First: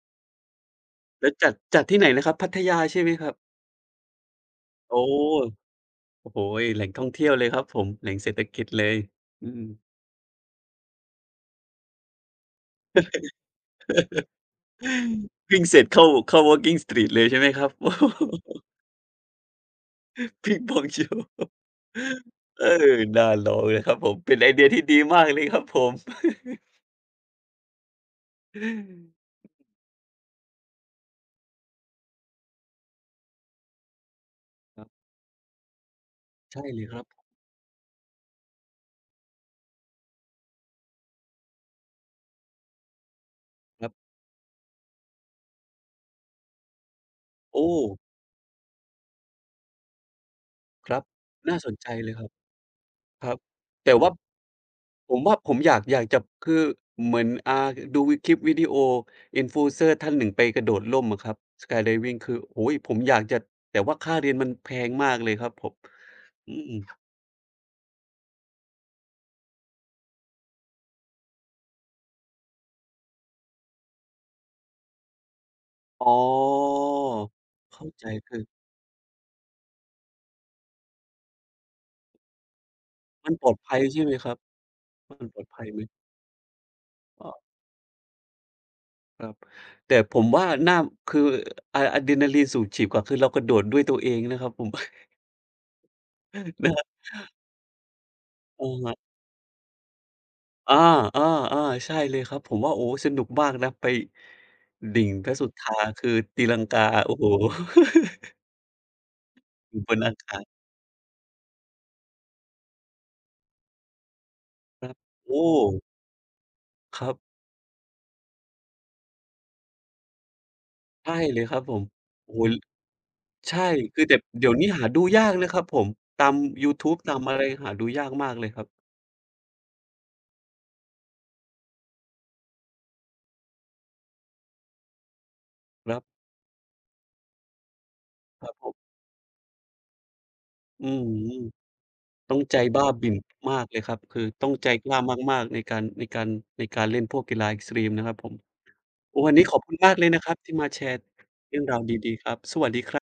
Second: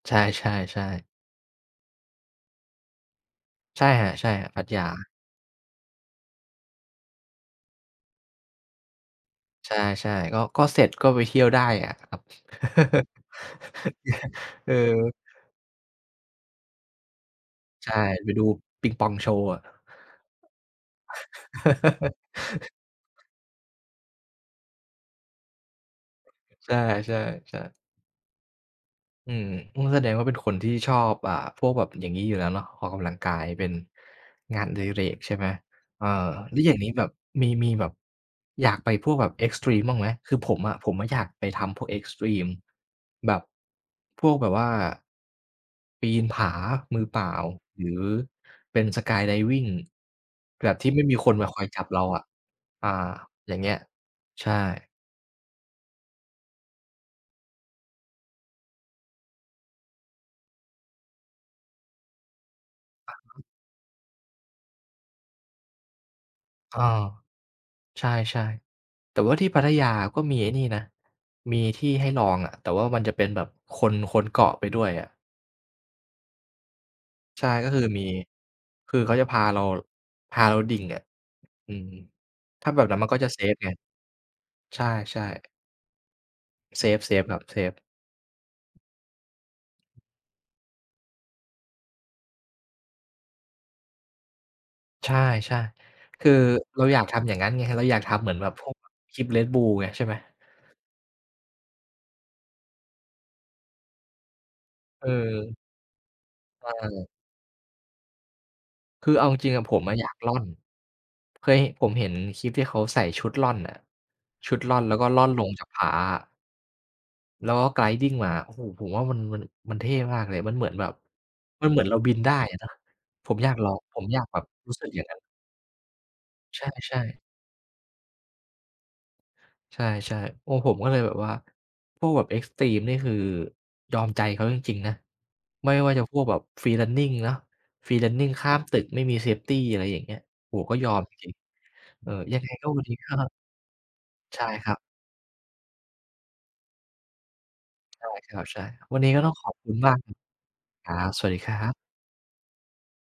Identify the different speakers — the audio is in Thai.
Speaker 1: ใช่ ๆ ๆ
Speaker 2: แล้วจัด จัดที่ไหนนะครับ พัทยาใช่ไหมครับ?
Speaker 1: ใช่ครับ ๆ พัทย
Speaker 2: โอ้!
Speaker 1: า
Speaker 2: โอ้โฮ แหล่งท่องเที่ยวเลยครับผม แหล่งเศรษฐกิจเลย อือ
Speaker 1: ใช่ ๆ ก็ ก็เสร็จก็ไปเที่ยวได้อะครับ เอ่อ
Speaker 2: วิ่งเสร็จเข้า เข้า Walking Street เลยใช่ไหมครับ?
Speaker 1: ใช่ ไปดูปิงปองโชว์อะ
Speaker 2: ปิงปองโชว์ เออ น่าลองเลยนะครับผม เป็นไอเดียที่ดีมากเลยครับผม
Speaker 1: ใช่ ๆ ๆ อืม อุ๊ย แสดงว่าเป็นคนที่ชอบ อ่า พวกแบบอย่างงี้อยู่แล้วเนาะ ออกกำลังกายเป็นงานอ
Speaker 2: ค
Speaker 1: ดิ
Speaker 2: รับ
Speaker 1: เรกใช่ไหม เออ แล
Speaker 2: ใ
Speaker 1: ้
Speaker 2: ช
Speaker 1: ว
Speaker 2: ่
Speaker 1: อย่าง
Speaker 2: เล
Speaker 1: นี
Speaker 2: ย
Speaker 1: ้
Speaker 2: คร
Speaker 1: แบ
Speaker 2: ั
Speaker 1: บ
Speaker 2: บ
Speaker 1: มี มีแบบอยากไปพวกแบบ เอ็กซ์ตรีม บ้างไหม คือผมอะ ผมอยากไปทำพวก เอ็กซ์ตรีม แบบ
Speaker 2: ครับ
Speaker 1: พวกแบบว่าปีนผามือเปล่า
Speaker 2: โอ้
Speaker 1: หรือเป็น Skydiving แบบท
Speaker 2: ค
Speaker 1: ี่
Speaker 2: ร
Speaker 1: ไ
Speaker 2: ั
Speaker 1: ม
Speaker 2: บ
Speaker 1: ่มีคนมา
Speaker 2: น่
Speaker 1: ค
Speaker 2: า
Speaker 1: อย
Speaker 2: สน
Speaker 1: จั
Speaker 2: ใ
Speaker 1: บ
Speaker 2: จ
Speaker 1: เรา
Speaker 2: เลย
Speaker 1: อ
Speaker 2: ค
Speaker 1: ะ
Speaker 2: รับ
Speaker 1: อา
Speaker 2: ครับ
Speaker 1: อย่างเงี้ย
Speaker 2: แต่ว่า
Speaker 1: ใช่
Speaker 2: ผมว่าผมอยาก อยากจะ คือเหมือน อ่า ดูคลิปวิดีโอ Influencer ท่านหนึ่งไปกระโดดร่มอะครับ Skydiving คือ โอ้ ผมอยากจะ
Speaker 1: [unintelligible]
Speaker 2: แต่ว่าค่าเรียนมันแพงมากเลยครับผม อื
Speaker 1: เอ
Speaker 2: อ
Speaker 1: อ ใช่ ๆ แต่ว่าที่พัทยาก็มีไอ้นี่นะ มีที่ให้ลองอะ แต่ว่ามันจะเป็นแบบคน คนเกาะไปด้วยอะ
Speaker 2: อ๋อ
Speaker 1: ใช่ ก็
Speaker 2: เข
Speaker 1: คื
Speaker 2: ้
Speaker 1: อ
Speaker 2: า
Speaker 1: มี
Speaker 2: ใจ คือ
Speaker 1: คือเขาจะพาเรา พาเราดิ่งอะ อืม ถ้าแบบนั้นมันก็จ
Speaker 2: ม
Speaker 1: ะ
Speaker 2: ัน
Speaker 1: เซ
Speaker 2: ปลอ
Speaker 1: ฟ
Speaker 2: ด
Speaker 1: ไ
Speaker 2: ภ
Speaker 1: ง
Speaker 2: ัยใช่ไหมครับ
Speaker 1: ใช
Speaker 2: ม
Speaker 1: ่
Speaker 2: ันปลอ
Speaker 1: ๆ
Speaker 2: ดภัยไหม?
Speaker 1: เซฟ เซ
Speaker 2: อ
Speaker 1: ฟ
Speaker 2: ๋
Speaker 1: ครับ
Speaker 2: อ
Speaker 1: เซฟ
Speaker 2: ครับ แต่ผมว่าน่า คือ อ อะดรีนาลินสูบฉีดกว่า คือเรากระโดดด้วยตัวเองนะครับผม
Speaker 1: ใช่ ๆ คือ
Speaker 2: นะ
Speaker 1: เ
Speaker 2: คร
Speaker 1: รา
Speaker 2: ับ
Speaker 1: อยากทำอย่างนั้นไง เราอยากทำเหมือนแบบ
Speaker 2: โ
Speaker 1: พ
Speaker 2: อ
Speaker 1: ว
Speaker 2: ้
Speaker 1: ก
Speaker 2: ฮะ
Speaker 1: คลิป Red Bull ไง ใช่ไหม?
Speaker 2: อา ๆ ๆ ใช่เลยครับ ผมว่า โอ้ สนุกมากนะไป ดิ่
Speaker 1: เ
Speaker 2: งพระสุ
Speaker 1: ออ
Speaker 2: ธาคือตีลัง
Speaker 1: เ
Speaker 2: กา
Speaker 1: ออ
Speaker 2: โอ้โฮ
Speaker 1: คือเอาจริง ๆ ผ
Speaker 2: อยู
Speaker 1: ม
Speaker 2: ่บน
Speaker 1: อย
Speaker 2: อ
Speaker 1: า
Speaker 2: า
Speaker 1: กร่
Speaker 2: ก
Speaker 1: อ
Speaker 2: า
Speaker 1: น
Speaker 2: ศ
Speaker 1: เคย ผมเห็นคลิปที่เขาใส่ชุดร่อนอะ ชุดร่อน
Speaker 2: ค
Speaker 1: แ
Speaker 2: ร
Speaker 1: ล
Speaker 2: ั
Speaker 1: ้ว
Speaker 2: บ
Speaker 1: ก็ร่อ
Speaker 2: โ
Speaker 1: น
Speaker 2: อ
Speaker 1: ล
Speaker 2: ้
Speaker 1: งจากผาอะ
Speaker 2: ครับ
Speaker 1: แล้วก็ Gliding มา โอ้โฮ ผมว่ามัน มัน มันเท่มากเลย มันเหมือนแบบ
Speaker 2: ใช่เลยครับ
Speaker 1: มัน
Speaker 2: ผ
Speaker 1: เหมือ
Speaker 2: ม
Speaker 1: นเราบินไ
Speaker 2: โ
Speaker 1: ด
Speaker 2: อ
Speaker 1: ้
Speaker 2: ้ ล
Speaker 1: นะ ผมอยา
Speaker 2: ใช
Speaker 1: ก
Speaker 2: ่
Speaker 1: ลอง ผ
Speaker 2: คือ
Speaker 1: ม
Speaker 2: แต
Speaker 1: อ
Speaker 2: ่
Speaker 1: ยากแบ
Speaker 2: เ
Speaker 1: บ
Speaker 2: ดี๋ยวนี้
Speaker 1: รู้
Speaker 2: ห
Speaker 1: ส
Speaker 2: า
Speaker 1: ึกอ
Speaker 2: ด
Speaker 1: ย
Speaker 2: ู
Speaker 1: ่างนั้
Speaker 2: ย
Speaker 1: น
Speaker 2: ากนะครับผม ตาม
Speaker 1: ใ
Speaker 2: ยูทู
Speaker 1: ช
Speaker 2: บ
Speaker 1: ่
Speaker 2: ตา
Speaker 1: ๆ
Speaker 2: มอะไร หาดูยากมากเลยครับ
Speaker 1: ใช่ ๆ โอ้ ผมก็เลยแบบว่า พวกแบบ เอ็กซ์ตรีม นี่ คือยอมใจเขาจริง ๆ นะ ไม่ว่
Speaker 2: ค
Speaker 1: า
Speaker 2: รั
Speaker 1: จ
Speaker 2: บ
Speaker 1: ะพวกแบบ Free Running เนาะ Free Running ข
Speaker 2: ค
Speaker 1: ้
Speaker 2: รั
Speaker 1: า
Speaker 2: บ
Speaker 1: ม
Speaker 2: ผ
Speaker 1: ต
Speaker 2: ม
Speaker 1: ึกไม่มีเซฟตี อะไรอย่างเงี้ย โอ้โฮ ก็
Speaker 2: อ
Speaker 1: ย
Speaker 2: ื
Speaker 1: อ
Speaker 2: อ
Speaker 1: มจริ
Speaker 2: ฮ
Speaker 1: ง
Speaker 2: ึ
Speaker 1: ๆ เออ
Speaker 2: ต้
Speaker 1: ย
Speaker 2: อ
Speaker 1: ัง
Speaker 2: ง
Speaker 1: ไง
Speaker 2: ใจ
Speaker 1: ก็
Speaker 2: บ
Speaker 1: ว
Speaker 2: ้
Speaker 1: ั
Speaker 2: า
Speaker 1: นนี้
Speaker 2: บ
Speaker 1: ก
Speaker 2: ิ่
Speaker 1: ็
Speaker 2: น มากเลยครับ คือ
Speaker 1: ใช
Speaker 2: ต
Speaker 1: ่
Speaker 2: ้องใ
Speaker 1: ค
Speaker 2: จ
Speaker 1: รับ
Speaker 2: กล้ามาก ๆ ในการ ในการ ในการเล่นพวกกีฬา เอ็กซ์ตรีม น
Speaker 1: ใช
Speaker 2: ะ
Speaker 1: ่
Speaker 2: ครับผ
Speaker 1: ค
Speaker 2: ม
Speaker 1: รับ ใช่ วันนี้ก็
Speaker 2: ว
Speaker 1: ต้
Speaker 2: ั
Speaker 1: อ
Speaker 2: น
Speaker 1: ง
Speaker 2: นี้
Speaker 1: ขอ
Speaker 2: ข
Speaker 1: บ
Speaker 2: อบ
Speaker 1: ค
Speaker 2: คุ
Speaker 1: ุ
Speaker 2: ณ
Speaker 1: ณ
Speaker 2: ม
Speaker 1: ม
Speaker 2: า
Speaker 1: า
Speaker 2: ก
Speaker 1: ก
Speaker 2: เลยนะครับที่มาแช
Speaker 1: ครั
Speaker 2: ร์
Speaker 1: บ สวัสดีค
Speaker 2: เร
Speaker 1: ร
Speaker 2: ื
Speaker 1: ั
Speaker 2: ่องร
Speaker 1: บ
Speaker 2: าวดี ๆ ครับ สวัสดีครับ